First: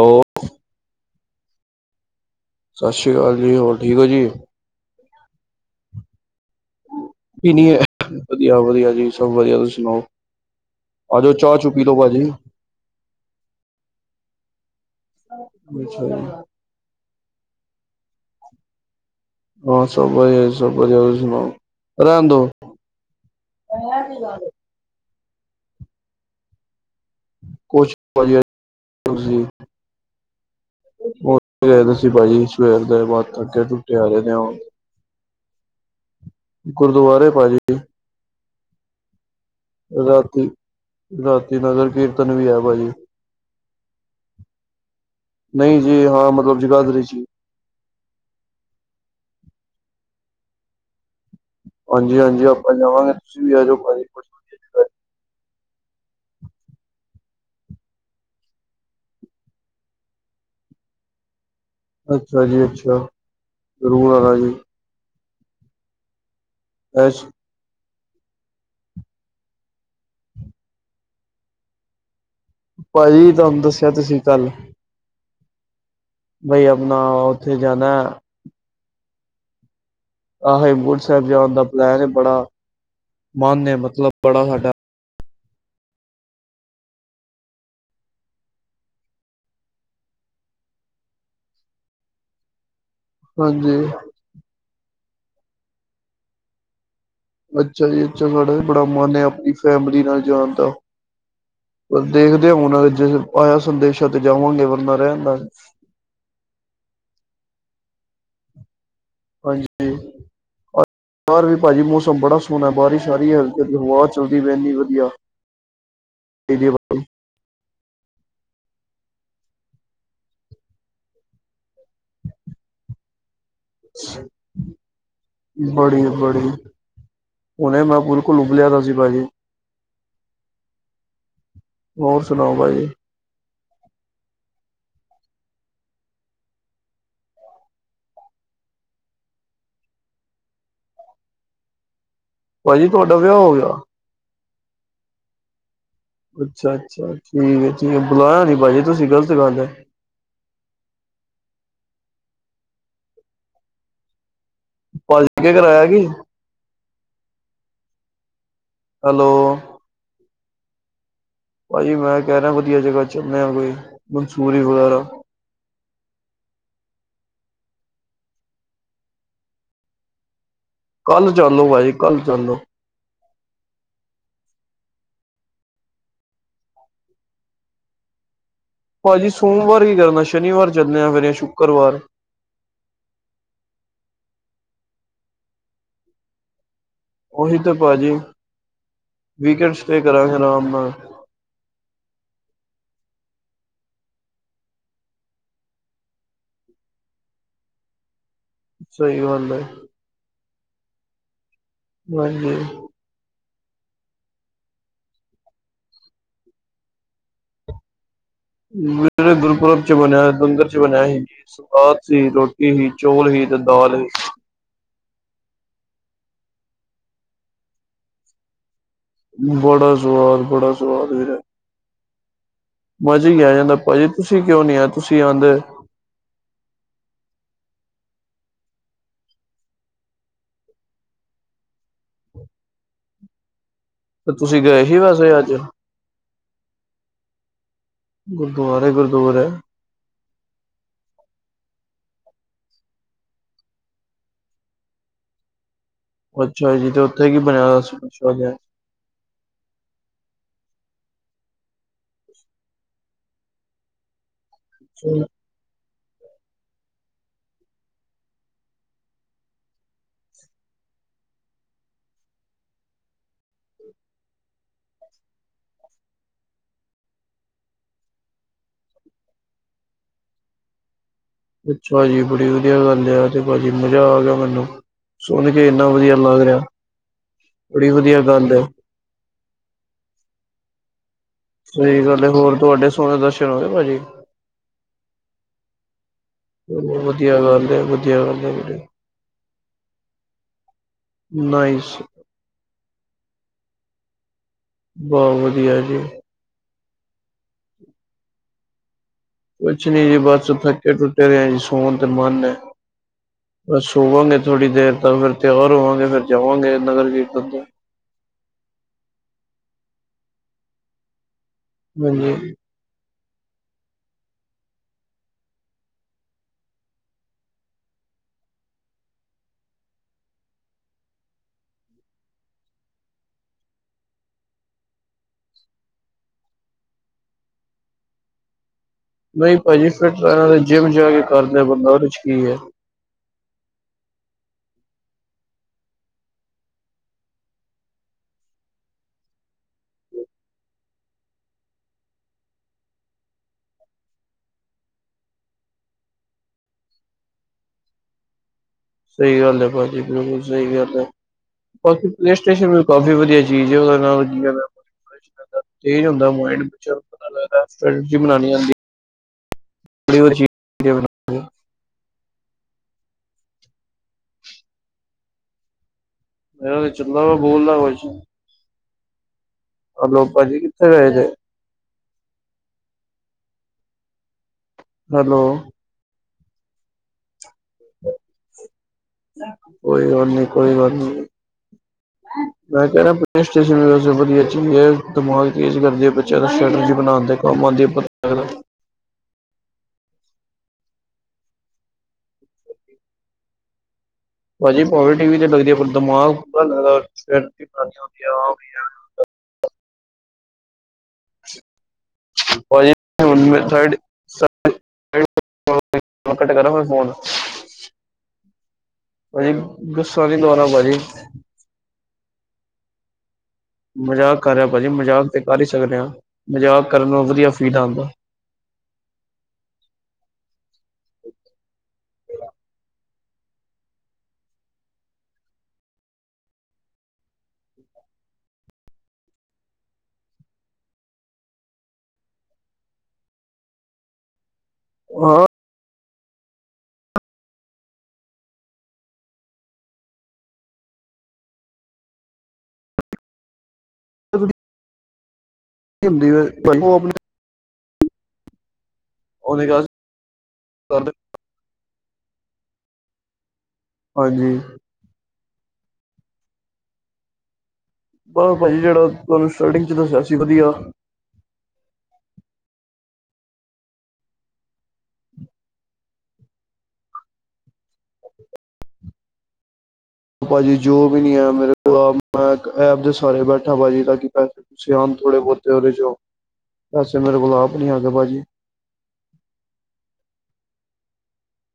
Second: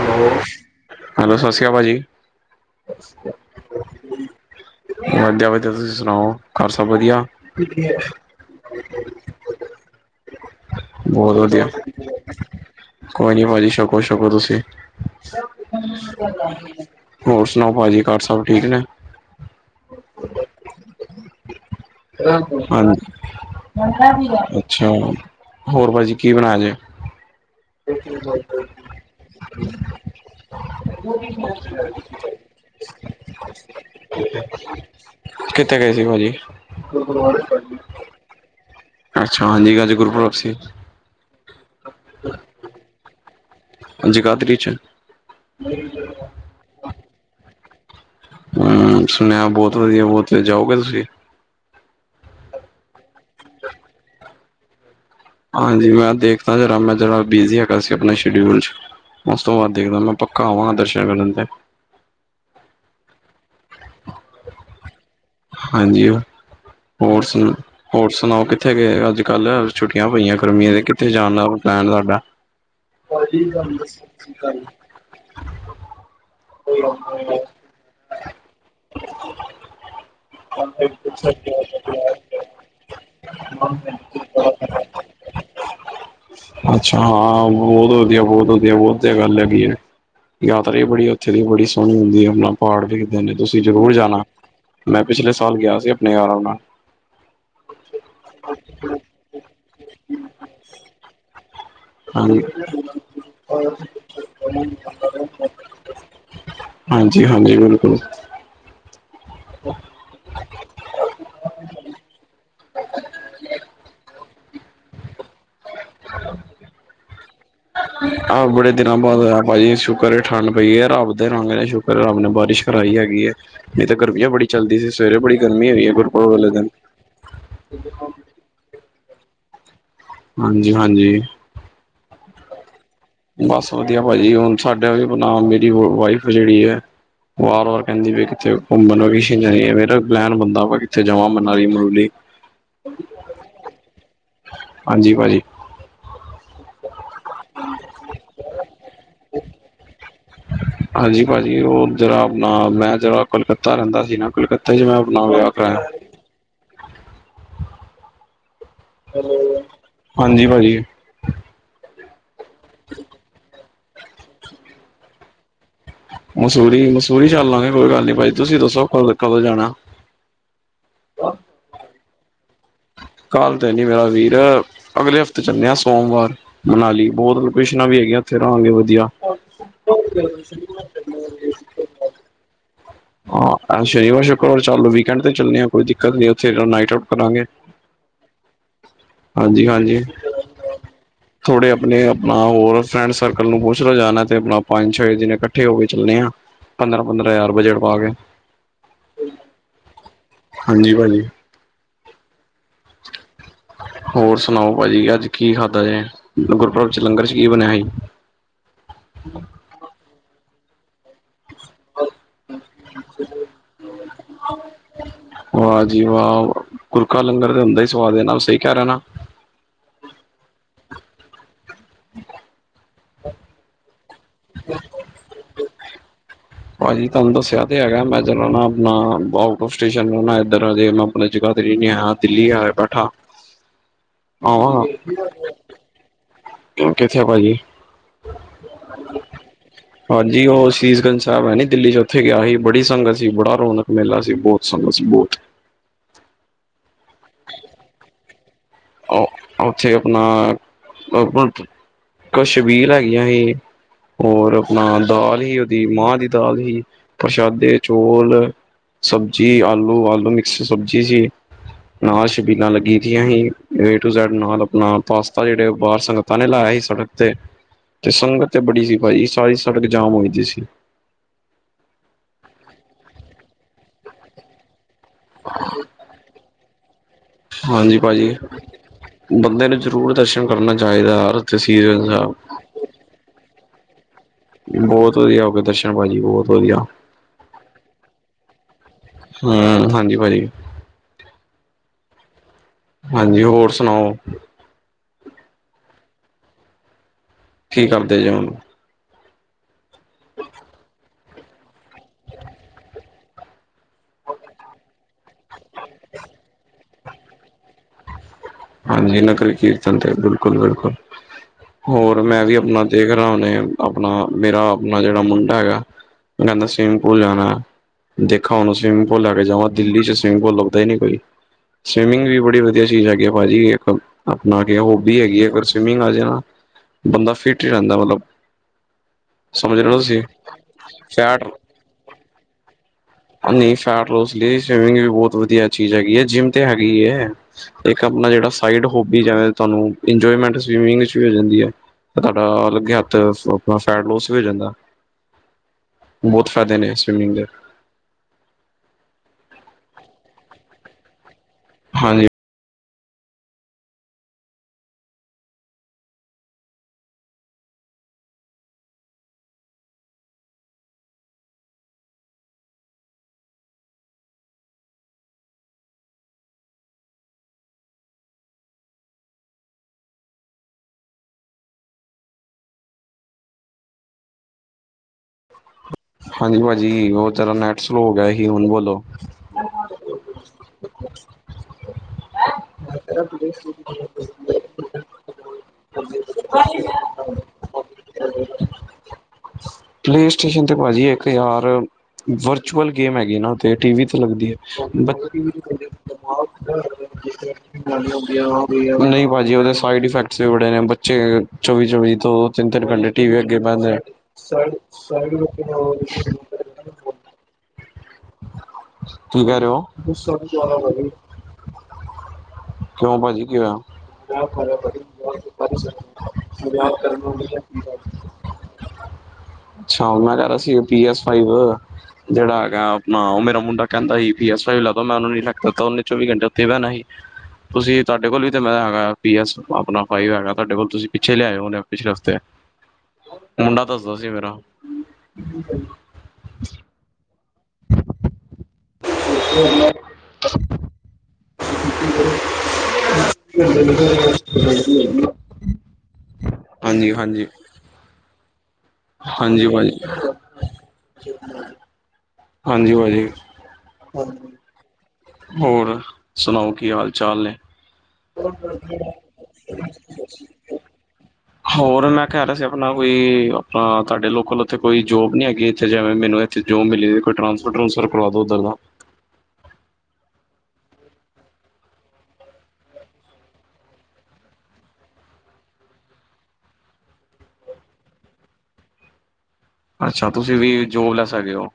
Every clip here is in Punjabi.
ਹੈਲੋ ਹੈਲੋ ਸਤਿ ਸ਼੍ਰੀ ਕਾਲ ਭਾਜੀ। ਸਤਿ ਸ਼੍ਰੀ ਅਕਾਲ ਜੀ ਹੋਰ ਠੀਕ ਓ ਜੀ। ਵਧੀਆ ਵਧੀਆ ਤੁਸੀਂ ਸੁਣਾਓ? ਘਰ ਸਭ ਵਧੀਆ ਕੀ [unintelligible] ਵਧੀਆ ਵਧੀਆ ਜੀ ਸਭ ਵਧੀਆ ਤੁਸੀਂ ਸੁਣਾਓ? ਆਜੋ ਬਹੁਤ ਚਾਹ ਵਧੀਆ ਚੂ ਪੀ ਲੋ ਭਾਜੀ। ਕੋਈ ਨੀ ਭਾਜੀ ਛਕੋ ਛਕੋ ਤੁਸੀਂ। ਅੱਛਾ ਜੀ ਹੋਰ ਸੁਣਾਓ ਭਾਜੀ ਘਰ ਸਬ ਠੀਕ ਨੇ। ਹਾਂ ਸਭ ਵਧੀਆ ਸਭ ਵਧੀਆ ਤੁਸੀਂ ਸੁਣਾਓ? ਰਹਿਣ ਦੋ ਹਾਂਜੀ ਅੱਛਾ ਹੋਰ ਭਾਜੀ ਕੀ ਬਣਾਇਆ ਜੇ ਕੁਛ ਭਾਜੀ [inaudible] ਉਹ [unintelligible] ਸੀ ਭਾਜੀ ਸਵੇਰ ਦੇ ਬਸ ਥੱਕ ਟੁੱਟੇ ਆ ਰਹੇ ਨੇ ਉਹ ਕਿੱਥੇ ਗਏ ਸੀ ਭਾਜੀ ਗੁਰਦੁਆਰੇ ਭਾਜੀ ਅੱਛਾ ਹਾਂਜੀ ਅੱਜ ਗੁਰਪੂਰਬ ਰਾਤੀ ਸੀ। ਰਾਤੀ ਨਗਰ ਕੀਰਤਨ ਵੀ ਐ ਭਾਜੀ। ਜਗਾਦਰੀ ਚ ਨਹੀਂ ਜੀ ਹਾਂ ਮਤਲਬ ਜਗਾਦਰੀ ਚ ਹੀ ਹੂੰ ਸੁਣਿਆ ਬੋਤ ਵਧੀਆ ਬੋਤ ਜਾਓਗੇ ਤੁਸੀਂ ਹਾਂਜੀ, ਹਾਂਜੀ ਆਪਾਂ ਜਾਵਾਂਗੇ ਤੁਸੀਂ ਵੀ ਆ ਜੋ ਭਾਜੀ। ਹਾਂਜੀ ਮੈਂ ਦੇਖਦਾ ਜਰਾ ਮੈਂ ਜਰਾ ਬਿਜੀ ਹੈਗਾ ਸੀ ਆਪਣੇ ਸ਼ਡਿਊਲ ਚ ਉਸ ਤੋਂ ਬਾਅਦ ਦੇਖਦਾ ਮੈਂ ਪੱਕਾ ਆਵਾਂਗਾ ਦਰਸ਼ਨ ਕਰਨ ਤੇ ਅੱਛਾ ਜੀ ਅੱਛਾ ਜ਼ਰੂਰ ਆਣਾ ਜੀ ਹਾਂਜੀ ਹੋਰ ਐਸ ਸੁਣਾ ਹੋਰ ਸੁਣਾਓ ਕਿੱਥੇ ਗਏ ਅੱਜ ਕੱਲ੍ਹ ਛੁੱਟੀਆਂ ਪਈਆਂ ਗਰਮੀਆਂ ਤੇ ਕਿੱਥੇ ਜਾਣ ਦਾ ਪਲੈਨ ਤੁਹਾਡਾ। ਭਾਜੀ ਤੁਹਾਨੂੰ ਦੱਸਿਆ ਤੇ ਸੀ ਕੱਲ ਬਈ ਆਪਣਾ ਉੱਥੇ ਜਾਣਾ। [inaudible] ਆ ਹੇਮਕੁੰਟ ਸਾਹਿਬ ਜਾਣ ਦਾ ਪਲੈਨ ਬੜਾ ਮਨ ਏ ਮਤਲਬ ਬੜਾ ਸਾਡਾ। ਅੱਛਾ ਹਾਂ ਬੋਤ ਵਧੀਆ ਬੋਤ ਵਧੀਆ ਬਹੁਤ ਵਧੀਆ ਗੱਲ ਹੈਗੀ ਐ। ਯਾਤਰਾ ਵੀ ਬੜੀ ਉਥੇ ਦੀ ਬੜੀ ਸੋਹਣੀ ਹੁੰਦੀ ਐ ਆਪਣਾ ਪਹਾੜ ਵੀ ਦਿਖਦੇ ਨੇ ਤੁਸੀਂ ਹਾਂਜੀ ਜ਼ਰੂਰ ਜਾਣਾ ਮੈਂ ਪਿਛਲੇ ਸਾਲ ਗਿਆ ਸੀ ਆਪਣੇ ਯਾਰਾ ਨਾਲ ਅੱਛਾ ਜੀ ਅੱਛਾ ਸਾਡਾ ਵੀ ਬੜਾ ਮਨ ਏ ਆਪਣੀ ਫੈਮਲੀ ਨਾਲ ਜਾਣ ਦਾ। ਪਰ ਹਾਂਜੀ ਦੇਖਦੇ ਆ ਹੁਨ ਜੇ ਆਇਆ ਸੰਦੇਸ਼ਾਂ ਤੇ ਜਾਵਾਂਗੇ ਵਰਨਾ ਰਹਿਨ ਦਾਂਗੇ। ਹਾਂਜੀ, ਹਾਂਜੀ ਬਿਲਕੁਲ ਹਾਂਜੀ, ਬਾਹਰ ਵੀ ਭਾਜੀ ਮੌਸਮ ਬੜਾ ਸੋਹਣਾ, ਬਾਰਿਸ਼ ਆ ਰਹੀ ਏ ਹਵਾ ਚ ਜੀ ਮੈ ਵੀ ਵਧੀਆ ਤੇ ਜੇ ਆਹ ਬੜੇ ਦਿਨਾਂ ਬਾਦ ਹੋਇਆ, ਭਾਜੀ ਸ਼ੁਕਰ ਇਹ ਠੰਡ ਪਈ ਏ, ਰੱਬ ਦੇ ਰੰਗ ਨੇ ਸ਼ੁਕਰ ਰੱਬ ਨੇ, ਬਾਰਿਸ਼ ਕਰਵਾਈ ਹੈਗੀ ਏ ਏਥੈ ਗਰਮੀ ਬੜੀ ਚੱਲਦੀ ਸੀ, ਸਵੇਰੇ ਬੜੀ ਗਰਮੀ ਹੋਈ ਏ, ਬੜੀ ਗੁਰਪੁਰਬ ਵਾਲੇ ਦਿਨ ਕੋਈ ਉਬਲਿਆ ਦਾ ਸੀ ਭਾਈ ਹਾਂਜੀ- ਹਾਂਜੀ ਹੋਰ ਸੁਣਾਓ ਬਈ? ਬਸ ਵਧੀਆ ਪਾਜੀ, ਹੁਣ ਸਾਡੇ ਵਾਲੀ ਨਾ ਜਿਹੜੀ ਵਾਈਫ ਜਿਹੜੀ ਐ ਵਾਰ- ਵਾਰ ਕਹਿੰਦੀ ਪਈ, ਕਿਥੇ ਘੁੰਮਣ ਰਿਸ਼ੀ ਜਾਈਏ, ਫਿਰ ਪਲੈਨ ਬਣਦਾ, ਵ ਕਿੱਥੇ ਜਾਵਾਂ ਮਨਾਲੀ -ਮਨੂਲੀ ਭਾਜੀ ਤੁਹਾਡਾ, ਵਿਆਹ ਹੋ ਗਿਆ? ਹਾਂਜੀ ਭਾਜੀ। ਅੱਛ- ਅੱਛਾ ਠੀਕ- ਠੀਕ ਹੈ ਬੁਲਾਇਆ ਨਹੀਂ, ਭਾਜੀ ਤੁਸੀਂ ਗ਼ਲਤ ਗੱਲ ਏ ਹਾਂਜੀ, ਭਾਜੀ ਉਹ ਜਿਹੜਾ ਆਪਣਾ ਮੈਂ ਜਿਹੜਾ, ਕਲਕੱਤਾ ਰਹਿੰਦਾ ਸੀ ਨਾ ਕਲਕੱ ਹਾਂਜੀ, ਮੈਂ ਭਾਜੀ ਲਿਆ ਬਣਾ ਅੱਗੇ ਕਰ ਕਰਾਇਆ ਕਿ ਹੈਲੋ, ਹਾਂਜੀ ਪਾਜੀ ਭਾਜੀ ਮੈਂ ਕਹਿ ਰਿਹਾ ਵਧੀਆ ਜਗ੍ਹਾ, ਚੱਲਣੇ ਹ ਕੋਈ ਮਨਸੂਰੀ ਵਗੈਰਾ ਮਸੂਰੀ- ਮਸੂਰੀ ਚੱਲ ਲਵਾਂਗੇ, ਕੋਈ ਗੱਲ ਨੀ, ਭਾਜੀ ਤੁਸੀਂ ਦੱਸੋ ਕਦੋਂ ਜਾਣਾ ਕੱਲ ਚੱਲ ਲੋ, ਭਾਜੀ ਕੱਲ ਚੱਲੋ ਲਉ ਕਲ, ਤੇ ਨਈ ਮੇਰਾ ਵੀਰ ਅਗਲੇ ਹਫ਼ਤੇ ਚੱਲਣੇ ਹਾਂ ਸੋਮਵਾਰ ਮਨਾਲੀ ਬਹੁਤ ਲੋਕੇਸ਼ਨਾਂ ਵੀ, ਹੈਗੀਆਂ ਉਥੇ ਰਿਹਾ ਗੇ ਵ ਭਾਜੀ ਸੋਮਵਾਰ ਕੀ ਕਰਨਾ, ਸ਼ਨੀਵਾਰ ਚੱਲਦੇੇ ਆ, ਫੇਰ ਸ਼ੁੱਕਰਵਾਰ ਹਾਂ, ਸ਼ਨੀਵਾਰ -ਸ਼ੁੱਕਰਵਾਰ ਚੱਲ ਲਉ, ਵੀਕਐਡ ਤੇ ਚੱਲੇ ਆ, ਕੋਈ ਦਿੱਕਤ ਨੀ ਉਥੇ ਨਾਈਟ ਕਰਾਂਗੇ ਉਹੀ ਤੇ ਭਾਜੀ, ਵੀਕਂਡ ਸਟੇ ਹਾਂਜੀ-ਹਾਂਜੀ। ਕਰਾਂਗੇ ਆਰਾਮ ਨਾਲ ਥੋੜੇ ਆਪਣੇ -ਆਪਣਾ ਹੋਰ ਫਰੈਂਡ ਸਰਕਲ ਨੂੰ ਪੁੱਛ ਲਉ ਜਾਣਾ ਤੇ, ਆਪਣਾ ਪੰਜ- ਛੇ ਦਿਨ ਇਕੱਠੇ ਹੋ ਕੇ ਚੱਲਣੇ ਆ ਪੰਦਰਾਂ -ਪੰਦਰਾਂ ਹਜ਼ਾਰ ਬਜਟ ਪਾ ਕੇ ਸਹੀ ਗੱਲ ਏ ਹਾਂਜੀ, ਭਾਜੀ। ਭਾਜੀ ਮੇਰੀ ਅ [inaudible] ਹੋਰ ਸੁਣਾਓ? ਭਾਜੀ ਅੱਜ ਕੀ ਖਾਧਾ ਜੇ, ਗੁਰਪ੍ਰਬ ਚ ਲੰਗਰ ਚ ਕੀ ਬਣਿਆ ਸੀ? ਜੋ ਗੁਰਪੁਰਬ ਚ ਬਣਿਆ ਲੰਗਰ ਚ ਬਣਿਆ ਸੀ, ਸਲਾਦ ਸੀ ਰੋਟੀ ਸੀ। ਚੋਲ ਵੀ ਤੇ ਦਾਲ ਵੀ ਵਾਹ ਜੀ ਵਾਹ, ਗੁਰ ਕਾ ਲੰਗਰ ਤੇ ਹੁੰਦਾ ਹੀ ਸਵਾਦ, ਇਹਨਾਂ ਸਹੀ ਕਹਿ ਰਹਿ ਨਾ ਬੜਾ ਸੁਆਦ -ਬੜਾ ਸੁਆਦ ਐ ਮਜ਼ੇ ਹੀ ਆ ਜਾਂਦਾ, ਭਾਜੀ ਤੁਸੀਂ ਕਿਉਂ ਨਈ, ਆਏ ਤੁਸੀਂ ਆਦੇ ਭਾਜੀ ਤੁਹਾਨੂੰ ਦੱਸਿਆ ਤੇ ਹੈਗਾ, ਮੈਂ ਜਰਾ ਆਪਣਾ ਆਉਟ ਔਫ ਟ ਸਟੇਸ਼ਨ ਮੈ ਇੱਧਰ ਅਜੇ ਮੈਂ ਆਪਣੇ ਜਗਾਧਰੀ ਨਈ ਆਇਆ ਦਿੱਲੀ ਆਏ ਬੈਠਾ ਤੇ ਤੁਸੀਂ, ਗਏ ਸੀ ਵੈਸੇ ਅੱਜ ਆਵਾਂਗਾ। ਕਿੱਥੇ ਭਾ ਜੀ? ਗੁਰਦੁਆਰੇ ਗੁਰਦੁਆਰੇ ਹਾਂਜੀ, ਉਹ ਸੀਸ ਗੰਜ ਸਾਹਿਬ ਹੈ ਨੀ ਦਿੱਲੀ ਚ, ਉੱਥੇ ਗਿਆ ਸੀ। ਬੜੀ ਸੰਗਤ ਸੀ ਬੜਾ ਰੋਣਕ ਮੇਲਾ ਸੀ, ਬਹੁਤ ਸੰਗਤ ਸੀ ਬਹੁਤ ਅੱਛਾ ਜੀ ਤੇ ਉੱਥੇ, ਕੀ ਬਣਿਆ ਆਛ ਜ ਅ ਉੱਥੇ ਆਪਣਾ ਕੁਛਬੀਰ ਹੈਗੀਆਂ ਸੀ ਹੋਰ ਆਪਣਾ ਜੀ ਦਾਲ ਹੀ ਦੀ ਮਾਂ ਦੀ ਦਾਲ ਸੀ ਪ੍ਰਸ਼ਾਦੇ ਚੋਲ ਸਬਜੀ ਆਲੂ ਆਲੂ ਮਿਕਸ ਸਬਜ਼ੀ ਸੀ ਨਾਲ ਛਬੀਲਾਂ ਲੱਗੀ ਦਿਆਂ ਸੀ। ਏ ਟੂ ਜੈਡ ਨਾਲ ਆਪਣਾ ਪਾਸਤਾ ਜਿਹੜੇ ਬਾਹਰ ਸੰਗਤਾਂ ਨੇ ਲਾਇਆ ਸੀ ਸੜਕ ਤੇ ਤੇ ਸੰਗਤ ਤੇ ਬੜੀ ਸੀ ਭਾਜੀ ਸਾਰੀ ਸੜਕ ਜਾਮ ਹੋਈਦੀ ਸੀ। ਅੱਛਾ ਜੀ ਬੜੀ ਵਧੀਆ ਗੱਲ ਏ, ਹਾਂਜੀ ਭਾਜੀ ਮਜ਼ਾ ਆ ਗਿਆ ਮੈਨੂੰ। ਸੁਣ ਕੇ ਇੰਨਾ ਵਧੀਆ ਲੱਗ ਰਿਹਾ। ਬੜੀ ਹਾਂਜੀ ਵਧੀਆ ਭਾਜੀ। ਗੱਲ ਹੈ ਬੰਦੇ ਨੂੰ ਜ਼ਰੂਰ ਦਰਸ਼ਨ ਕਰਨਾ ਚਾਹੀਦਾ ਯ ਤਸੀਰ ਸਹੀ ਗੱਲ ਹੈ ਹੋਰ ਤੁਹਾਡੇ ਸੋਹਣੇ ਦਰਸ਼ਨ ਹੋ ਗਏ ਭਾਜੀ ਬਹੁਤ ਵਧੀਆ ਹੋ ਗਏ ਦਰਸ਼ਨ ਭਾਜੀ ਬਹੁਤ। ਵਧੀਆ ਵਧੀਆ ਗੱਲ ਹੈ, ਵਧੀਆਂ ਗੱਲ ਹੈ ਬੜੀ। ਹੂੰ ਹਾਂਜੀ ਭਾਜੀ ਨਾਈਸ ਹਾਂਜੀ ਹੋਰ ਸੁਣਾਓ। ਬਹੁਤ ਵਧੀਆ ਜੀ। ਕੀ ਕਰਦੇ ਜੇ ਉਹਨੂੰ ਕੁਛ ਨੀ ਜੀ ਬਸ ਥੱਕੇ ਟੁੱਟੇ ਜੇ ਆਂ ਜੀ ਸੋਣ ਤੇ ਮਨ ਐ - ਬਸ ਸੋਵਾਂਗੇ ਥੋੜ੍ਹੀ ਦੇਰ ਤ ਫਿਰ ਤਿਆਰ ਹੋਵਾਂਗੇ ਫਿਰ ਜਾਵਾਂਗੇ ਨਗਰ ਕੀਰਤਨ ਤੇ। ਹਾਂਜੀ ਨਗਰੀ ਕੀਰਤਨ ਤੇ ਬਿਲਕੁਲ ਬਿਲਕੁਲ ਹੋਰ ਮੈਂ ਵੀ ਹਾਂਜੀ ਆਪਣਾ ਦੇਖ ਰਹਾ ਉਹਨੇ ਆਪਣਾ ਮੇਰਾ ਆਪਣਾ ਜਿਹੜਾ ਮੁੰਡਾ ਹੈਗਾ ਕਹਿੰਦਾ ਸਵੀਮਿੰਗ ਪੂਲ ਜਾਣਾ। ਦੇਖਾ ਹੁਣ ਸਵਿਮਿੰਗ ਪੂਲ ਲੈ ਕੇ ਜਾਵਾਂ ਦਿੱਲੀ ਚ ਸਵਿਮਿੱਗ ਪੂਲ ਲੱਭਦਾ ਨੀ ਕੋਈ। ਸਵਿਮਿੰਗ ਵੀ ਬੜੀ ਵਧੀਆ ਚੀਜ਼ ਹੈਗੀ ਐ ਭਾਜੀ ਇੱਕ ਆਪਣਾ ਹੋਬੀ ਹੈਗੀ ਹੈ ਅਗਰ ਸਵਿਮਿੰਗ ਆ ਜਾਯੇ ਨਾ। ਬੰਦਾ ਫਿੱਟ ਹੀ ਰਹਿੰਦਾ ਮਤਲਬ ਨਹੀਂ ਸਮਝ ਰਹੇ ਭਾਜੀ ਹੋ ਫਿਟ ਤੁਸੀਂ ਰ ਦੇ ਜਿੰਮ ਜਾ ਕੇ ਫੈਟ ਕਰਲੇ ਬੰਦਾ ਔਦੇ ਕੀ ਹੈ। ਨਹੀਂ ਫੈਟ ਲੋਸ ਲਈ ਸਵਿਮਿੰਗ ਵੀ ਬਹੁਤ ਵਧੀਆ ਚੀਜ਼ ਹੈਗੀ ਹੈ ਜਿੰਮ ਤੇ ਹੈਗੀ ਈ ਹੈ। ਇਕ ਆਪਣਾ ਜਿੜਾ ਸਾਈਡ ਹੋਬੀ ਜਿਵੇ ਤੁਹਾਨੂੰ ਇੰਜੋੲਮੈਂਟ ਸਵੀਵਿੰਗ ਵਿਚ ਹੋ ਜਾਂਦੀ ਹੈ। ਤੁਹਾਡਾ ਲੱਗੇ ਹੱਥ ਫੈਟ ਲੋਸ ਵੀ ਹੋ ਜਾਂਦਾ। ਬਹੁਤ ਫਾਇਦੇ ਨੇ ਸਵੀਮਿੰਗ ਦੇ। ਸਹੀ ਗੱਲ ਹੈ ਭਾਜੀ ਬਿਲਕੁਲ ਸਹੀ ਗੱਲ ਹੈ। ਹਾਂਜੀ ਸਟੇਸ਼ਨ ਵੀ ਕਾਫੀ ਵਧੀਆ ਚੀਜ਼ ਉਹਦੇ ਨਾਲ ਤੇ ਹੁੰਦਾ ਮਾਈਂਡ ਬੱਚਿਆਂ ਨੂੰ ਪਤਾ ਲੱਗਦਾ ਅਸੀ ਬਉਣੀ ਬਨਾਣੀ ਆਂਦੀ ੜੀੀ [inaudible] ਮ ਚ ਬੋਲ ਲਈ [inaudible] ਅਲੋਕ ਭਾਜੀ ਕਿੱਥੇ ਗਏ ਨੇ ਹੈਲੋ ਹਾਂਜੀ ਭਾਜੀ ਹੋਰ ਸੋ ਗਿਆ ਸੀ, ਹੁਣ ਬੋਲੋ ਕੋਈ ਗੱਲ ਨੀ, ਕੋਈ ਗੱਲ ਨੀ ਮੈਂ ਕਹਿ ਰਿਹਾ ਨਾ ਪਲੇ ਸਟੇਸ਼ਨ ਵਧੀਆ ਐ, ਦਿਮਾਗ ਤੇਜ਼ ਕਰਦੀ ਹੈ ਬੱਚਿਆਂ ਦਾ ਸਟ੍ਰੈਟੇਜੀ ਬਣਾਉਣ ਤੇ ਮੰਦੀ ਪਤਾ ਹੈ ਨਾ ਪਲੇ ਸਟੇਸ਼ਨ ਤੇ ਭਾਜੀ ਇੱਕ ਯਾਰ ਵਰਚੁਅਲ ਗੇਮ ਹੈਗੀ ਨਾ ਤੇ ਟੀ ਵੀ ਤੇ ਲਗਦੀ ਆ ਭਾਜੀ ਪਾਵੇ ਟੀਵੀ ਤੇ ਲੱਗਦੀ ਹੈ ਪਰ ਦਿਮਾਗ ਪੂਰਾ ਲੱਗਦਾ ਸਟ੍ਰੈਟਜੀ ਬਣਾਉਣੀ ਹੁੰਦੀ ਆ ਹਾਂ ਨਹੀਂ ਭਾਜੀ ਉਹਦੇ ਸਾਈਡ ਇਫੈਕਟਸ ਵੀ ਬੜੇ ਨੇ ਚੌਵੀ ਚੌਵੀ ਤੋਂ ਤਿੰਨ ਤਿੰਨ ਭਾਜੀ ਘੰਟੇ ਟੀ ਵੀ ਹੁਣ ਅੱਗੇ ਮੈਂ ਬੈਂਦੇ ਥਰਡ ਨੇ ਸਾਈਡ ਲੋਕੀ ਨਵਾਂ ਫੋਨ ਤੁਸੀਂ ਭਾਜੀ ਕਹਿ ਰਹੇ ਹੋ ਗੁੱਸਾ ਨਈ ਦਵਾਨਾ ਭਾਜੀ। ਕਿਉਂ ਭਾਜੀ ਕੀ ਹੋਇਆ। [inaudible] ਮਜ਼ਾਕ ਕਰ ਰਿਹਾ ਭਾਜੀ ਮਜ਼ਾਕ ਤੇ ਕਰ ਹੀ ਸਕਦੇ ਹਾਂ ਮਜ਼ਾਕ ਕਰਨ ਨੂੰ ਵਧੀਆ ਫੀਲ ਆਉਂਦਾ ਅੱਛਾ ਮੈਂ ਅਸੀ ਪੀ ਐਸ ਫਾਈਵ ਜੇੜਾ ਹੈਗਾ। ਨਾ ਓ ਮੇਰਾ ਮੁੰਡਾ ਕੈਂਦਾ ਈ ਪੀ ਐੱਸ ਫਾਈਵ ਲੈ ਦੋ ਉਹਨੂੰ ਨ ਲਗ ਦਿੱਤਾ ਉਹਨੇ ਚੌਵੀ ਘੰਟੇ ਉੱਥੇ ਹੀ ਬਹਿਣਾ ਸੀ। ਤੁਸੀਂ ਤੁਹਾਡੇ ਕੋਲ ਵੀ ਤਾਂ ਮੈਂ ਹੈਗਾ ਪੀ ਐਸ ਆਪਣਾ ਫਾਈਵ ਹੈਗਾ ਤੁਡੇ ਕੋਲ ਤੁਸੀਂ ਪਿੱਛੇ ਲਿਆਇ ਹੋ ਪਿੱਛਲੇ ਹਫ਼ਤੇ ਮੁੰਡਾ ਦੱਸਦਾ ਸੀ ਮੇਰਾ ਹਾਂ ਠੀਕ ਏ। [inaudible] [inaudible] ਕੀ ਹੁੰਦੀ ਏ ਓ ਆਪਣੇ ਹਾਂਜੀ ਹਾਂਜੀ ਹਾਂਜੀ ਉਹਨੇ ਕਿਹਾ ਭਾਜੀ-ਹਾਂਜੀ ਭਾਜੀ ਹਾਂਜੀ ਹੋਰ ਸੁਣਾਓ ਕੀ ਹਾਲ ਚਾਲ ਨੇ। ਬਸ ਭਾਜੀ ਜੇੜਾ ਤੁਹਾਨੂੰ ਸਟਾਰਟਿੰਗ 'ਚ ਦੱਸਿਆ ਸੀ ਵਧੀਆ ਹ ਹੋਰ ਮੈਂ ਕਹਿ ਰਿਆ ਸੀ ਆਪਣਾ ਕੋਈ ਆਪਣਾ ਤੁਹਾਡੇ ਲੋਕਲ ਉੱਥੇ ਕੋਈ ਜੋਬ ਨੀ ਹੈਗੀ ਇੱਥੇ ਜਿਵੇਂ ਮੈਨੂੰ ਜੋਬ ਮਿਲੇ ਕੋਈ ਟਰਾਂਸਫਰ ਟਰੁੰਸਫਰ ਕਰਵਾ ਦੋ ਉੱਧਰ ਦਾ ਭਾਜੀ ਜੋਬ ਵੀ ਹੈ ਮੇਰੇ ਕੋਲ ਮੈਂ ਐਪ ਦੇ ਸਾਰੇ ਬੈਠਾ ਭਾਜੀ ਤਾਂ ਕਿ ਪੈ ਸੇ ਆਣ ਥੋੜੇ ਬੋਤ ਉਹਦੇ 'ਚ ਪੈਸੇ ਮੇਰੇ ਕੋਲ ਆਪ ਨੀ ਹੈਗੇ ਭਾਜੀ। ਅੱਛਾ ਤੁਸੀਂ ਵੀ ਜੋਬ ਲੈਸ ਹੈਗੇ ਹੋ।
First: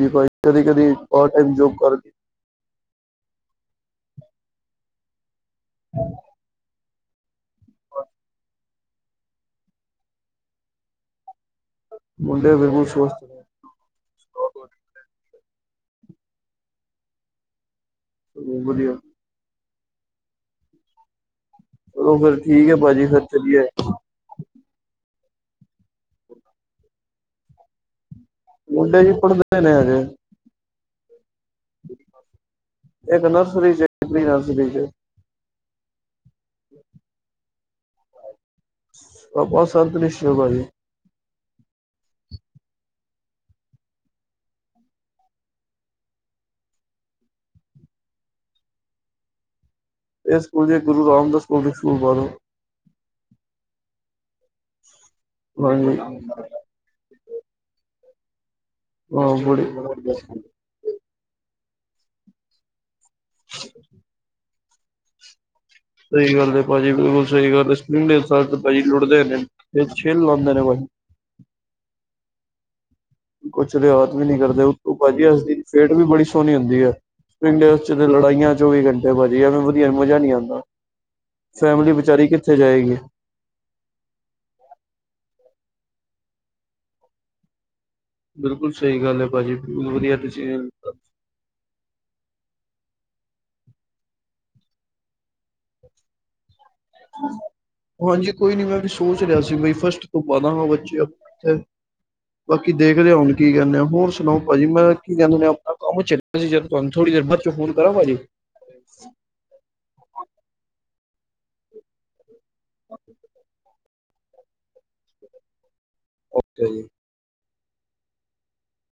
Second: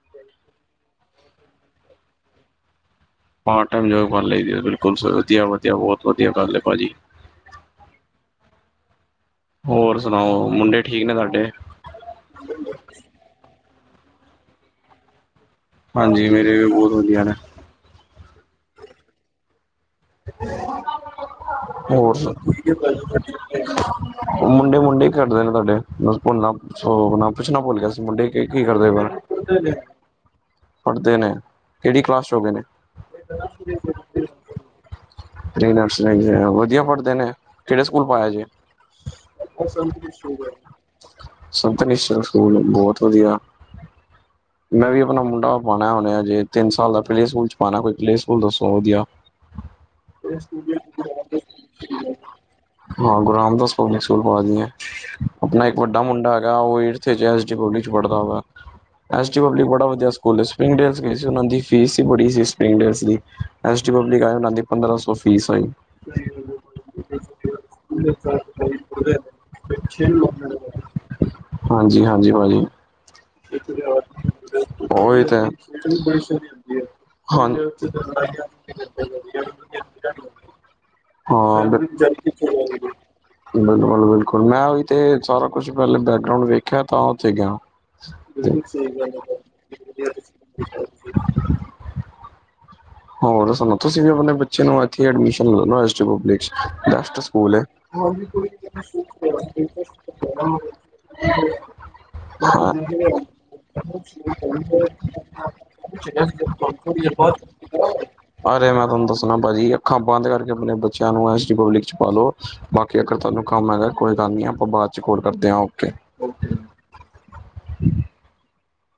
ਨਈ ਬਈ ਕਦੀ-ਕਦੀ ਪਾਰਟ ਟਾਈਮ ਜੋਬ ਕਰ ਪਾਰਟ ਟਾਈਮ ਜੋਬ ਕਰ ਲਈਦੇ ਆ ਬਿਲਕੁਲ ਵਧੀਆ-ਵਧੀਆ ਬੋਤ ਵਧੀਆ ਗੱਲ ਏ ਭਾਜੀ। ਹੋਰ ਸੁਣਾਓ ਮੁੰਡੇ ਠੀਕ ਨੇ ਸਾਡੇ ਮੁੰਡੇ ਬਿਲਕੁਲ ਸ਼ੁ ਹਾਂਜੀ ਵੀਰੇ ਬੋਤ ਵਧੀਆ ਨੇ। ਓ ਵਧੀਆ ਹੋਰ ਚਲੋ ਸਬ ਫਿਰ ਠੀਕ ਏ ਹੈ ਫਿਰ ਭਾਜੀ। ਚੱਲੀਏ ਮੁੰਡੇ-ਮੁੰਡੇ ਹੀ ਖੇਡ ਰਏ ਤੁਆਡੇ ਬਸ ਭੁੱਲਣਾ ਸੋ ਪੁੱਛਣਾ ਭੁੱਲ ਗਿਆ ਸੀ ਮੁੰਡੇ ਇਹ ਕੀ ਕਰਦੇ ਮੁੰਡੇ ਪਏ ਜੀ ਪੜ੍ਹਦੇ ਨੇ ਹਜੇ ਪੜ੍ਹਦੇ ਨੇ ਕੇੜੀ ਕਲਾਸ 'ਚ ਹੋ ਗਏ ਨੇ। ਇੱਕ ਨਰਸਰੀ 'ਚ ਪ੍ਰੀ ਨਰਸਰੀ 'ਚ ਪਰੀ ਨਰਸਰੀ ਵਧੀਆ ਪੜ੍ਹਦੇ ਨੇ ਕੇੜੇ ਸਕੂਲ ਪਾਇਆ ਜੇ ਆਪਾਂ ਇਸ ਤਰ੍ਹਾਂ ਸੰਤ ਨਈ ਨਿਸ਼ਚੈ ਦੱਸੀ ਦਾ ਭਾਜੀ ਸੰਤਨਿਸ਼ਰ ਸਕੂਲ ਬੋਤ ਵਧੀਆ ਮੈਂ ਵੀ ਆਪਣਾ ਮੁੰਡਾ ਪਾਣਾ ਹੁਣੇ ਹਜੇ ਤਿੰਨ ਸਾਲ ਦਾ ਪਲੇਅ ਸਕੂਲ 'ਚ ਪਾਣਾ ਕੋਈ ਪਲੇਅ ਸਕੂਲ ਦੱਸੋ ਵਧੀਆ ਇਹ ਸਕੂਲ ਜੀ ਇੱਕ ਗੁਰੂ ਰਾਮਦਾਸ ਪਬਲਿਕ ਸਕੂਲ ਪਾ ਦੋ। ਹਾਂ ਗੁਰੂ ਰਾਮਦਾਸ ਪਬਲਿਕ ਸਕੂਲ ਪਾ ਦੀਏ ਆਪਣਾ ਇੱਕ ਹਾਂਜੀ ਵੱਡਾ ਮੁੰਡਾ ਹੈਗਾ ਓ ਇੱਥੇ ਜੇ ਐਸ ਡੀਬਲਿਊ 'ਚ ਪੜ੍ਹਦਾ ਵਾ ਹਾਂ ਐਸ ਬੜੀ ਡੀਬਲਿਊ ਬੜਾ ਵਧੀਆ ਸਕੂਲ ਹੈ ਜੀ। ਉਹਨਾਂ ਦੀ ਫੀਸ ਹੀ ਬੜੀ ਸੀ ਸਪਿੰਗ ਡਰੈੱਸ ਦੀ ਐਸ ਡੀ ਪਬਲਿਕ ਉਹਨਾਂ ਦੀ ਪੰਦਰਾਂ ਸੌ ਫ਼ੀਸ ਆਈ। ਸਈ ਗੱਲ ਏ ਭਾਜੀ ਬਿਲਕੁਲ ਸਹੀ ਗੱਲ ਹੈ ਸਪਰਿੰਗ ਡੇਲਸ ਵਾਲੇ ਭਾਜੀ ਲੁਟਦੇ ਨੇ ਇਹ ਛਿਲ ਲਾਂਦੇ ਭਾਜੀ। ਹਾਂਜੀ-ਹਾਂਜੀ ਭਾਜੀ। ਕੁਛ ਰਿਆਤ ਵੀ ਨੀ ਕਰਦੇ ਉੱਤੋਂ ਉਹੀ ਭਾਜੀ ਤੇ ਐਸ ਡੀ ਸੇਟ ਵੀ ਬੜੀ ਸੋਹਣੀ ਹੁੰਦੀ ਏ। ਹਾਂ ਪਿੰਡ ਵਿੱਚ ਤੇ ਲੜਾਈਆਂ। ਚੌਵੀ ਘੰਟੇ ਭਾਜੀ ਐਵੇ ਵਧੀਆ ਮਜ਼ਾ ਨਹੀਂ ਆਦਾ ਫੈਮਿਲੀ ਵਿਚਾਰੀ ਕਿੱਥੇ ਜਾਏਗੀ। ਬਿਲਕੁਲ-ਬਿਲਕੁਲ ਮੈਂ ਉਹੀਂ ਤੇ ਸਾਰਾ ਕੁਛ ਪਹਿਲੇ ਬੈਕਗਰਾਉਂਡ ਵੇਖਿਆ ਤਾਂ ਉੱਥੇ ਗਿਆ। ਬਿਲਕੁਲ ਸਹੀ ਗੱਲ ਐ ਭਾਜੀ ਬਹੁਤ ਵਧੀਆ ਤੁਸੀਂ। ਹੋਰ ਦੱਸੋ ਤੁਸੀਂ ਵੀ ਆਪਣੇ ਬੱਚੇ ਨੂੰ ਇੱਥੇ ਐਡਮਿਸ਼ਨ ਲੈ ਲੈਣਾ ਐਸ ਡੀ ਪਬਲਿਕ 'ਚ। ਬੈਸਟ ਸਕੂਲ ਐ। ਹਾਂਜੀ ਕੋਈ ਨੀ ਮੈਂ ਵੀ ਸੋਚ ਰਿਹਾ ਸੀ ਬਈ ਫਸਟ ਤੋਂ ਪਾਦਾਂਗਾ ਬੱਚੇ ਤੇ। ਬਾਕੀ ਦੇਖਦੇ ਹਾਂ ਹੁਣ ਕੀ ਕਹਿੰਦੇ ਆ ਹੋਰ ਸੁਣਾਓ? ਭਾਜੀ ਮੈਂ ਕੀ ਕਹਿੰਦੇ ਆਪਣਾ ਕੰਮ। ਭਾਜੀ ਜਦੋਂ ਤੁਹਾਨੂੰ ਥੋੜ੍ਹੀ ਦੇਰ ਬਾਅਦ 'ਚ ਫੋਨ ਕਰਾ ਭਾਜੀ। ਅਰੇ ਮੈਂ ਤੁਹਾਨੂੰ ਦੱਸਣਾ ਭਾਜੀ ਅੱਖਾਂ ਬੰਦ ਕਰਕੇ ਆਪਣੇ ਬੱਚਿਆਂ ਨੂੰ ਐਸ ਡੀ ਪਬਲਿਕ 'ਚ ਪਾਲੋ। ਬਾਕੀ ਅਗਰ ਤੁਹਾਨੂੰ ਕੰਮ ਹੈਗਾ ਕੋਈ ਗੱਲ ਨੀ ਆਪਾਂ ਬਾਅਦ 'ਚ ਕੋਲ ਕਰਦੇ ਆ ਓਕੇ। ਓਕੇ ਜੀ।